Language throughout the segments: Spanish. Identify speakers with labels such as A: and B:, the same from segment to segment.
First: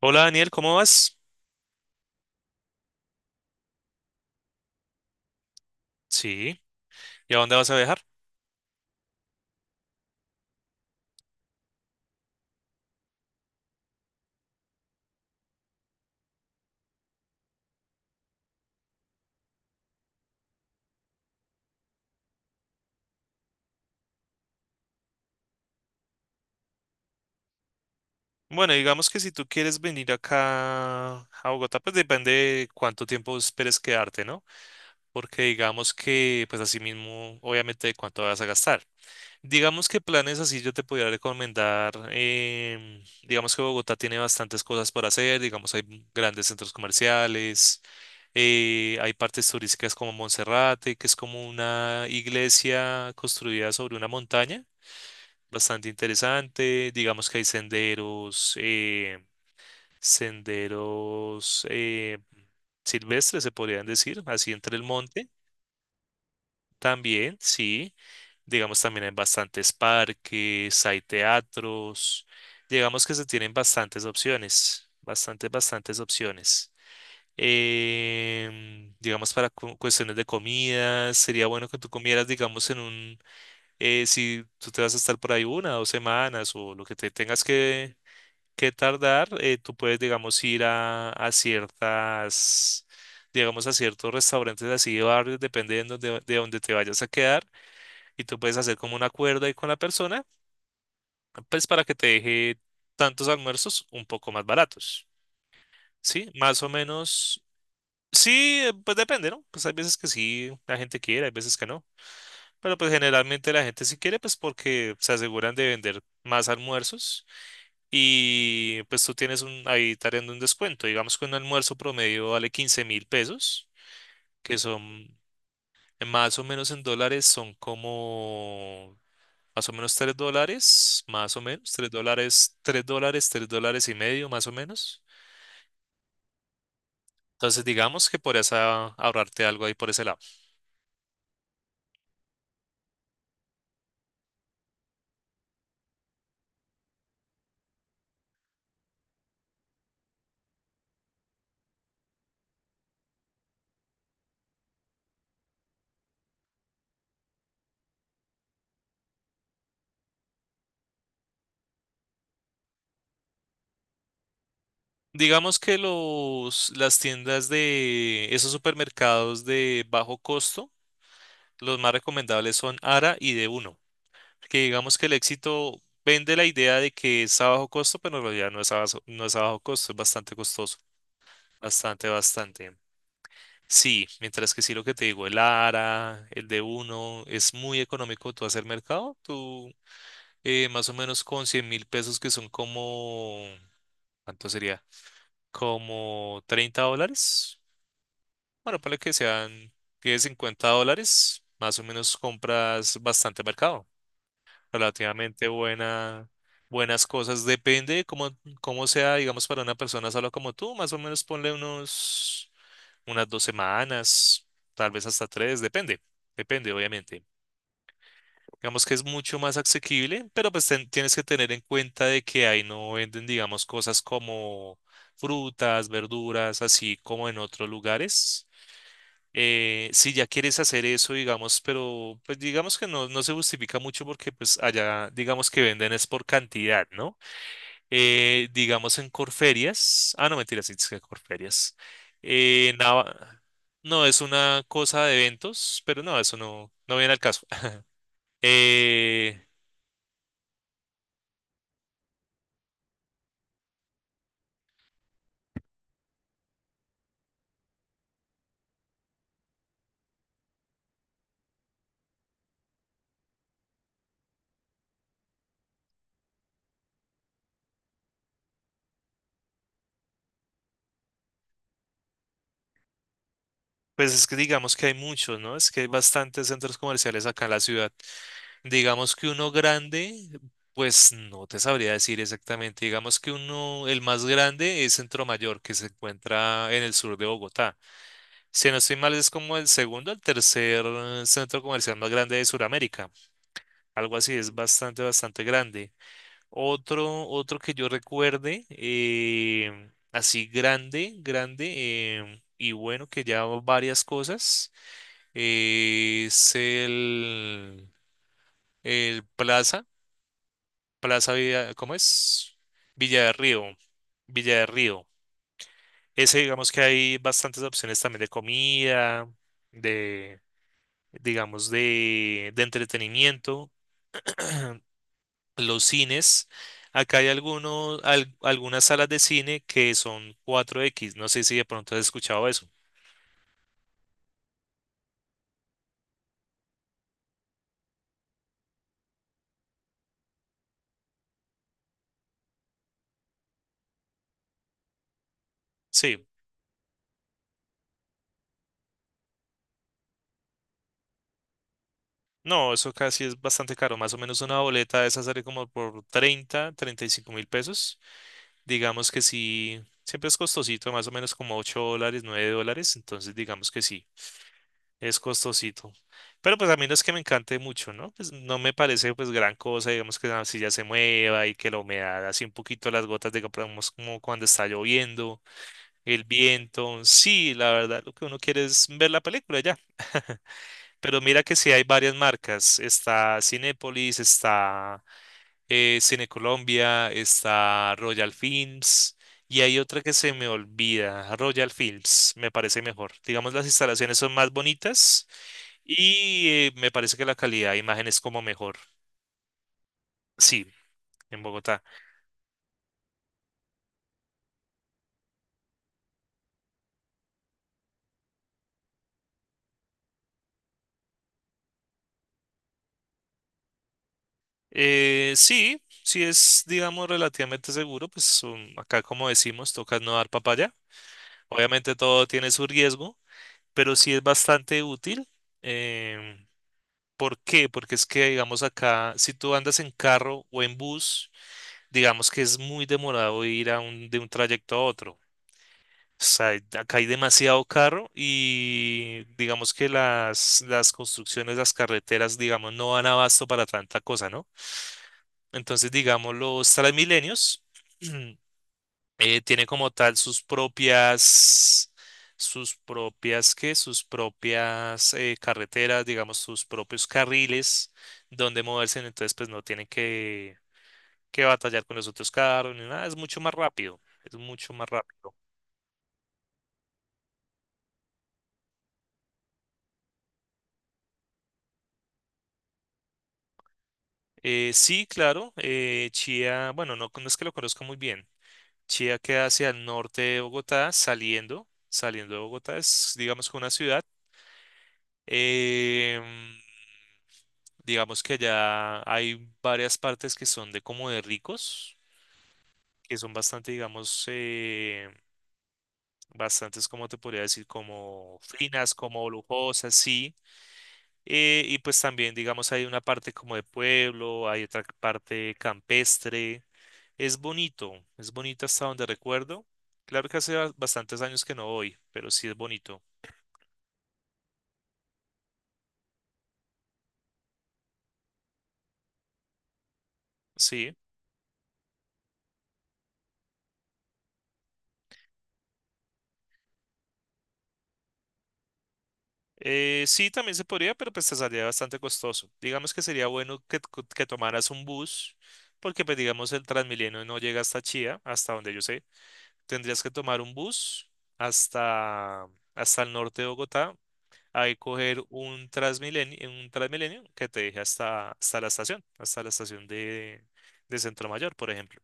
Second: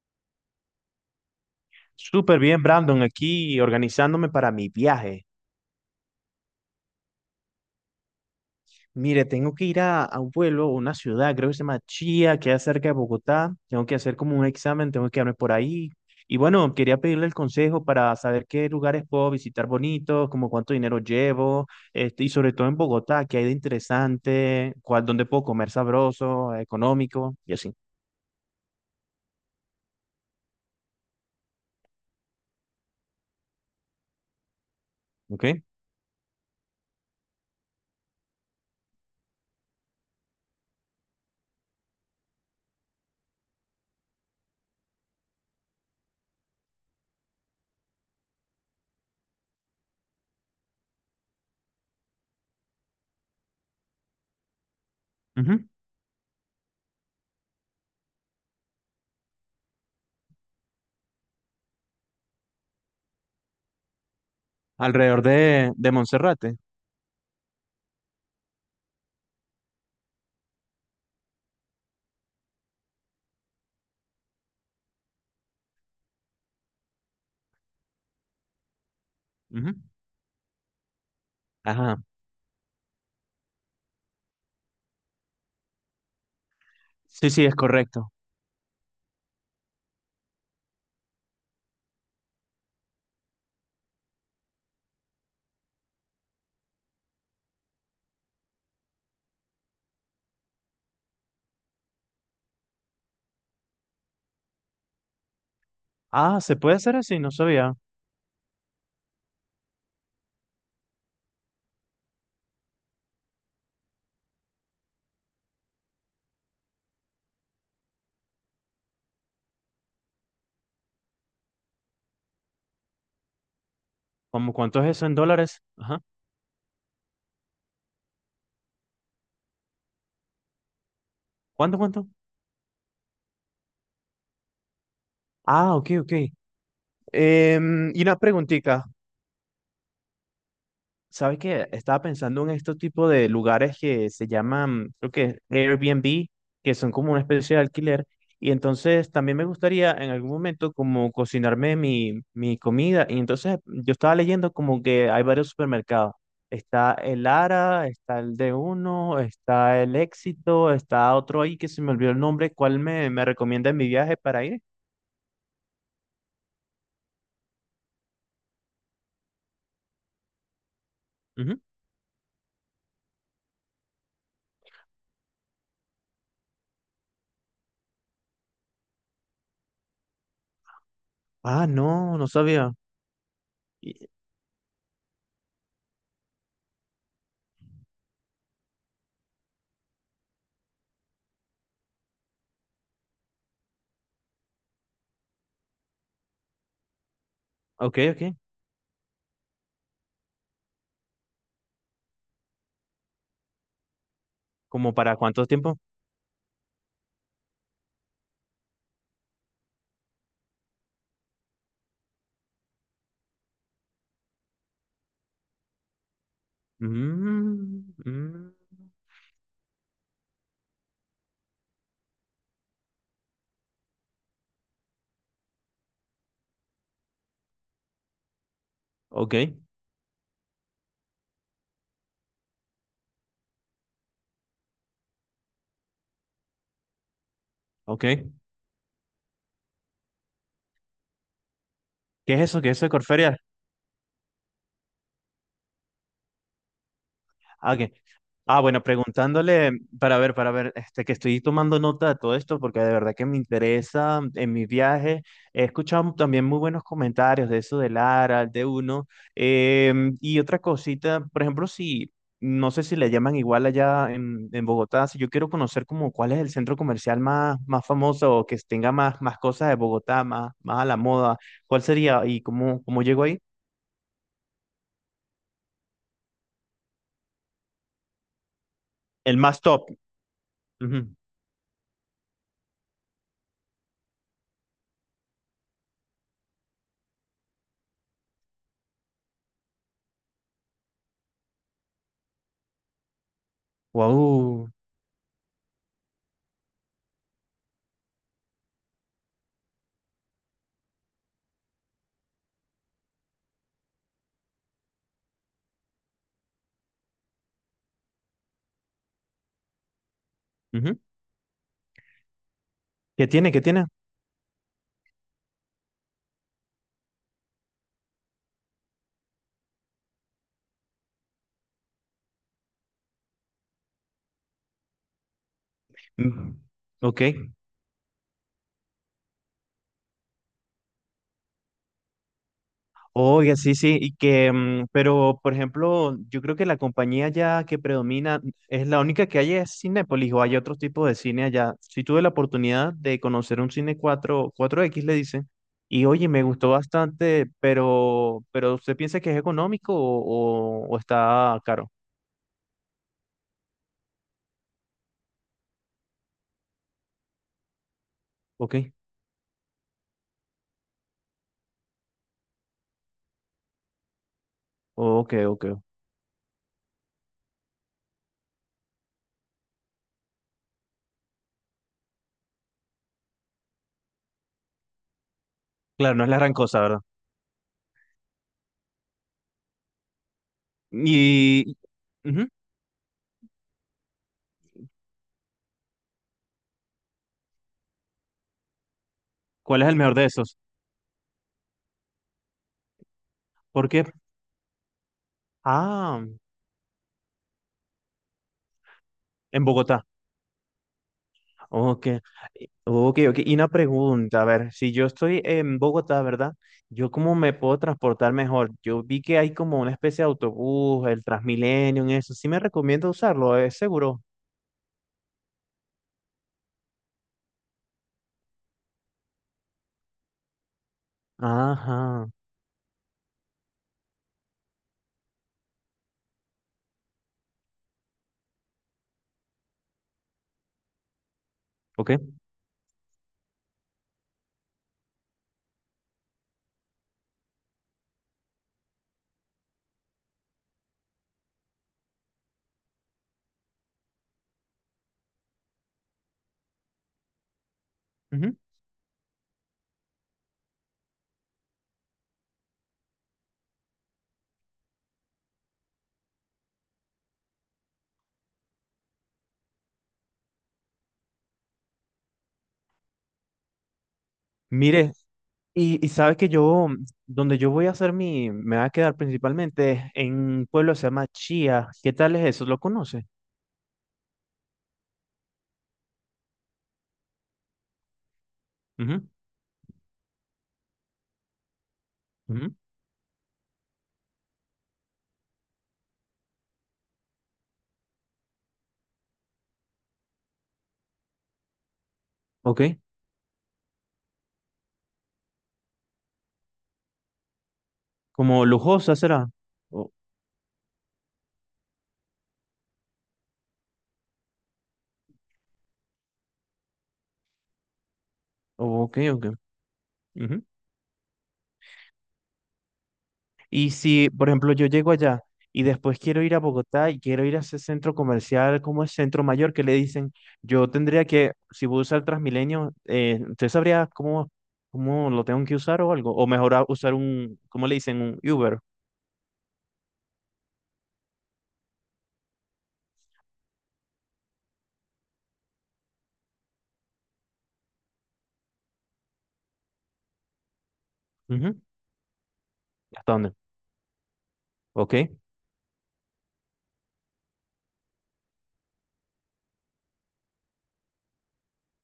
A: Hola Daniel, ¿cómo vas?
B: Súper bien, Brandon, aquí organizándome para mi viaje.
A: Sí. ¿Y a dónde vas a viajar?
B: Mire, tengo que ir a un pueblo, una ciudad, creo que se llama Chía, que es cerca de Bogotá. Tengo que hacer como un examen, tengo que quedarme por ahí. Y bueno, quería pedirle el consejo para saber qué lugares puedo visitar bonitos, como cuánto dinero llevo, este, y sobre todo en Bogotá, qué hay de interesante, cuál, dónde puedo comer sabroso, económico, y así.
A: Bueno, digamos que si tú quieres venir acá a Bogotá, pues depende de cuánto tiempo esperes quedarte, ¿no? Porque
B: ¿Ok?
A: digamos que, pues así mismo, obviamente, de cuánto vas a gastar. Digamos que planes así yo te podría recomendar, digamos que Bogotá tiene bastantes cosas por hacer, digamos hay grandes centros comerciales, hay partes turísticas como Monserrate, que es como una iglesia construida sobre una montaña
B: Ujú.
A: bastante interesante. Digamos que hay senderos, senderos silvestres, se podrían decir, así entre el
B: Alrededor
A: monte.
B: de Monserrate.
A: También, sí. Digamos, también hay bastantes parques, hay teatros. Digamos que se tienen bastantes opciones, bastantes, bastantes opciones. Digamos, para
B: Ujú.
A: cuestiones de comida, sería bueno que tú
B: Ajá.
A: comieras, digamos, en un, si tú te vas a estar por ahí una, dos semanas o lo que te
B: Sí,
A: tengas
B: sí, es correcto.
A: que tardar, tú puedes, digamos, ir a ciertas, digamos, a ciertos restaurantes así de barrios, depende de donde te vayas a quedar, y tú puedes hacer como un acuerdo ahí con la persona, pues para que te deje tantos almuerzos un poco más baratos, ¿sí?
B: Ah, se
A: Más o
B: puede hacer así, no
A: menos,
B: sabía.
A: sí, pues depende, ¿no? Pues hay veces que sí, la gente quiere, hay veces que no. Pero pues generalmente la gente si quiere, pues porque se aseguran de vender más almuerzos y pues tú tienes un, ahí tariendo un descuento. Digamos que un almuerzo promedio vale 15.000 pesos,
B: ¿Cómo
A: que
B: cuánto es eso en
A: son
B: dólares? Ajá.
A: más o menos en dólares, son como más o menos 3 dólares, más o menos,
B: ¿Cuánto,
A: 3
B: cuánto?
A: dólares, 3 dólares, 3 dólares y medio, más o menos.
B: Ah, ok, ok.
A: Entonces
B: Em, y
A: digamos
B: una
A: que podrías
B: preguntita,
A: ahorrarte algo ahí por ese lado.
B: ¿sabes qué? Estaba pensando en este tipo de lugares que se llaman, creo que es Airbnb, que son como una especie de alquiler. Y entonces también me gustaría en algún momento como cocinarme mi comida. Y entonces yo estaba leyendo como que hay varios supermercados. Está el Ara, está el de uno, está el Éxito, está otro ahí que se me olvidó el nombre. ¿Cuál me recomienda en mi viaje para ir?
A: Digamos que los, las tiendas de esos supermercados de bajo costo,
B: Ujú.
A: los más recomendables son ARA y d uno, que digamos que el éxito vende la idea de que es a bajo costo, pero en realidad no es a bajo, no es a bajo costo, es bastante costoso,
B: Ah,
A: bastante,
B: no, no sabía.
A: bastante.
B: Y-
A: Sí, mientras que sí lo que te digo, el ARA, el d uno es muy económico tú hacer mercado, tú, más o menos con 100.000 pesos que son como, ¿cuánto sería? Como $30.
B: ok, ok.
A: Bueno, para que sean 10, $50, más o menos compras bastante mercado,
B: ¿Como para cuánto
A: relativamente
B: tiempo?
A: buena, buenas cosas. Depende de cómo, cómo sea, digamos, para una persona solo como tú, más o menos ponle unos, unas dos semanas, tal vez hasta tres, depende, depende, obviamente.
B: Mm, mm,
A: Digamos que es mucho más asequible, pero pues tienes que tener en cuenta de que ahí no venden, digamos, cosas como frutas, verduras, así como en otros lugares.
B: ok,
A: Si ya quieres hacer eso, digamos, pero pues digamos que no, no se justifica mucho porque pues allá digamos que venden es por cantidad, ¿no?
B: ok. ¿Qué
A: Digamos en Corferias, ah, no, mentira sí, es que Corferias.
B: es eso? ¿Qué
A: Eh,
B: es eso de Corferia?
A: Nava- no, es una cosa de eventos, pero no, eso no, no viene al caso.
B: Ah, ok. Ah, bueno,
A: Eh,
B: preguntándole para ver, este, que estoy tomando nota de todo esto porque de verdad que me interesa, mm, en mi viaje. He escuchado también muy buenos comentarios de eso de Lara, de uno. Em, y otra cosita, por ejemplo, si, no sé si le llaman igual allá en Bogotá, si yo quiero conocer como cuál es el centro comercial más famoso o que tenga más cosas de Bogotá, más a la moda, ¿cuál sería y cómo llego ahí?
A: pues es que digamos que hay muchos, ¿no? Es que hay bastantes centros comerciales acá en la ciudad. Digamos que
B: El
A: uno
B: más top.
A: grande, pues
B: Ujú.
A: no te sabría decir exactamente. Digamos que uno, el más grande es Centro Mayor, que se encuentra en el sur de Bogotá. Si no estoy mal, es como el segundo, el tercer centro comercial más grande de Sudamérica. Algo así, es
B: Guau.
A: bastante, bastante grande. Otro, otro que yo recuerde, así grande, grande, y bueno, que ya varias cosas, es el Plaza
B: Ujú.
A: Plaza Villa, ¿cómo es? Villa
B: ¿Qué
A: de
B: tiene? ¿Qué
A: Río,
B: tiene?
A: Villa de Río. Ese, digamos que hay bastantes opciones también de comida, de, digamos, de entretenimiento. Los cines,
B: Mm,
A: acá
B: ok,
A: hay algunos, algunas salas de cine que son cuatro x. No sé si de pronto has escuchado eso.
B: oiga, sí, sí, y que, mm, pero por ejemplo, yo creo que la compañía ya que predomina es la única que hay es Cinépolis, o hay otro tipo de cine allá. Sí tuve la oportunidad de conocer un cine cuatro x le dicen, y
A: Sí,
B: oye, me gustó bastante, pero ¿usted piensa que es económico o, o está caro?
A: no, eso casi es bastante caro. Más o menos una boleta de esa sale como por treinta, treinta y cinco mil pesos.
B: Ok,
A: Digamos que sí, siempre es costosito, más o menos como $8, $9, entonces digamos que sí, es
B: ok, ok.
A: costosito. Pero pues a mí no es que me encante mucho, ¿no? Pues no me parece pues gran cosa, digamos que la silla se mueva y que la humedad, así un poquito las gotas, digamos como cuando está lloviendo,
B: Claro,
A: el
B: no es la gran cosa, ¿verdad?
A: viento, sí, la verdad lo que uno quiere es ver la película ya. Pero mira que sí
B: Y,
A: hay varias
B: ujú,
A: marcas, está Cinépolis, está Cine Colombia, está Royal Films y hay
B: ¿cuál es el
A: otra que
B: mejor de
A: se me
B: esos?
A: olvida, Royal Films, me parece mejor. Digamos, las
B: Porque,
A: instalaciones son más bonitas
B: ah,
A: y me parece que la calidad de imagen es como mejor.
B: en Bogotá.
A: Sí, en Bogotá.
B: Ok, ok, ok. Y una pregunta, a ver, si yo estoy en Bogotá, ¿verdad? ¿Yo cómo me puedo transportar mejor? Yo vi que hay como una especie de autobús, el Transmilenio, en eso. Sí me recomiendo usarlo, es seguro.
A: Sí, sí es, digamos, relativamente seguro, pues acá como decimos, toca no dar papaya. Obviamente todo
B: Ajá,
A: tiene su riesgo, pero sí es bastante útil. em, ¿Por qué? Porque es que, digamos, acá, si tú andas en carro o en bus,
B: ok.
A: digamos que es muy demorado ir a un, de un trayecto a otro. O sea, acá hay demasiado carro y digamos que las construcciones, las carreteras, digamos, no dan abasto para tanta cosa, ¿no? Entonces, digamos, los Transmilenios
B: Ujú.
A: tienen como tal sus propias, ¿qué? Sus propias carreteras, digamos, sus propios carriles donde moverse. Entonces, pues no tienen que batallar con los otros carros ni nada, es mucho más rápido, es mucho más
B: Mire,
A: rápido.
B: y sabes que yo, donde yo voy a hacer mi, me va a quedar principalmente en un pueblo que se llama Chía. ¿Qué tal es eso? ¿Lo conoces?
A: Sí, claro, Chía, bueno, no, no es que lo conozca muy bien. Chía
B: Ujú,
A: queda hacia el norte de Bogotá, saliendo, saliendo de
B: ujú.
A: Bogotá, es digamos que una ciudad. Eh, digamos que allá hay varias partes que son de como de ricos,
B: Ok,
A: que son bastante, digamos, bastantes, como te podría decir, como
B: como
A: finas,
B: lujosa
A: como
B: será.
A: lujosas,
B: O-
A: sí. Y pues también, digamos, hay una parte como de pueblo, hay otra parte campestre. Es bonito, es bonito hasta donde
B: ok, ok.
A: recuerdo. Claro que hace
B: Ujú.
A: bastantes años que no voy, pero sí es bonito.
B: Y si, por ejemplo, yo llego allá y después quiero ir a Bogotá y quiero ir a ese centro comercial como el Centro Mayor, que le dicen, yo
A: Sí.
B: tendría que, si voy a usar Transmilenio, ¿usted sabría cómo lo tengo que usar o algo? O mejor usar un, ¿cómo le dicen? Un Uber.
A: Sí, también se podría, pero pues te saldría bastante costoso. Digamos que sería bueno que, que tomaras un bus, porque pues digamos el Transmilenio no llega hasta Chía, hasta donde yo sé. Tendrías que tomar un bus
B: Ujú.
A: hasta, hasta el
B: ¿Hasta
A: norte de
B: dónde?
A: Bogotá, ahí
B: Ok.
A: coger un Transmilenio que te deje hasta, hasta la estación de Centro Mayor, por ejemplo.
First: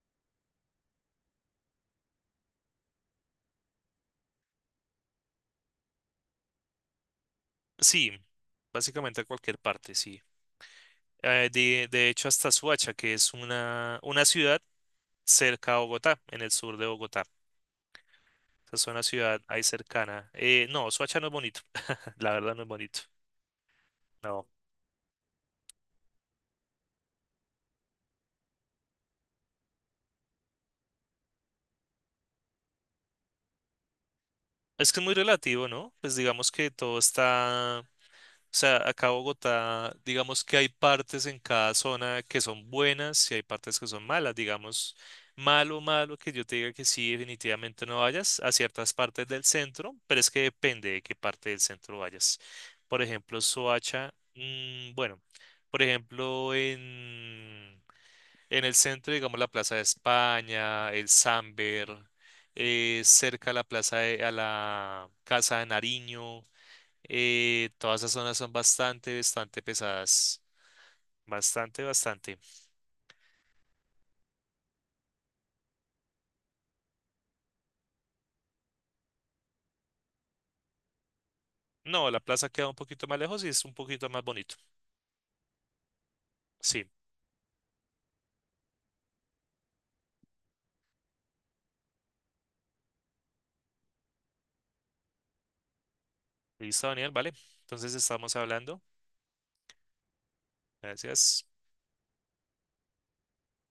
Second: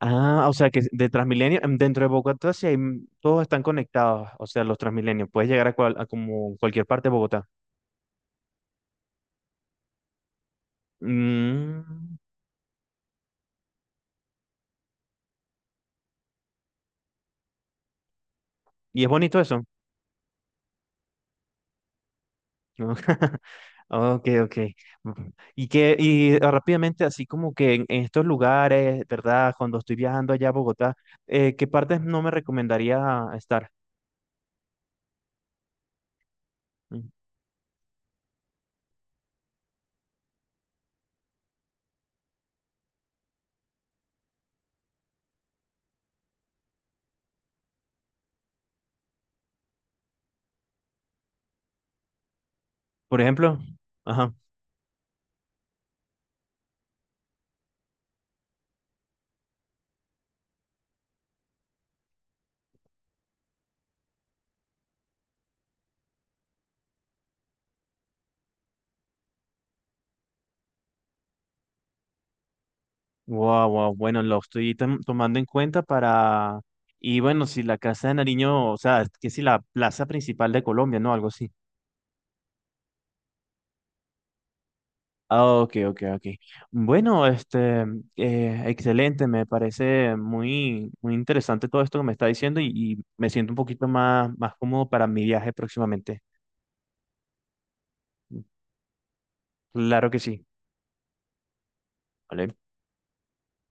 B: Ah, o sea que de Transmilenio, em, dentro de Bogotá, sí hay, todos están conectados, o sea, los Transmilenios, puedes llegar a, cual- a como cualquier parte de Bogotá.
A: Sí, básicamente a cualquier parte, sí.
B: Mm,
A: De hecho, hasta Suacha, que es una ciudad cerca a Bogotá, en el sur de Bogotá. Esa es una
B: y es
A: ciudad
B: bonito
A: ahí
B: eso.
A: cercana. No, Suacha no es bonito. La verdad no es bonito.
B: Ah, ok,
A: No.
B: ok. Ujú. Y que, y ah, rápidamente, así como que en estos lugares, ¿verdad? Cuando estoy viajando allá a Bogotá, ¿qué partes no me recomendaría estar?
A: Es que es muy relativo, ¿no? Pues digamos que todo
B: Mm,
A: está. O sea, acá Bogotá, digamos que hay partes en cada zona que son buenas y hay partes que son malas. Digamos, malo, malo que yo te diga que sí, definitivamente no vayas a ciertas partes del centro, pero es que depende de qué parte del centro vayas. Por
B: por
A: ejemplo,
B: ejemplo,
A: Soacha,
B: ajá.
A: bueno, por ejemplo, en el centro, digamos, la Plaza de España, el Samber, cerca a la Casa de Nariño. Todas esas zonas son bastante, bastante pesadas. Bastante, bastante.
B: Wow, wow. Bueno, lo estoy tomando en cuenta para. Y bueno, si la Casa de Nariño, o sea, que si la plaza principal de Colombia, ¿no? Algo así.
A: No, la plaza queda un poquito más lejos y es un poquito más bonito.
B: Ah, ok, ok, ok.
A: Sí.
B: Bueno, este, excelente, me parece muy, muy interesante todo esto que me está diciendo y, me siento un poquito más, más cómodo para mi viaje próximamente.
A: Listo, Daniel, vale. Entonces estamos hablando.
B: Claro que sí.
A: Gracias.
B: ¿Vale?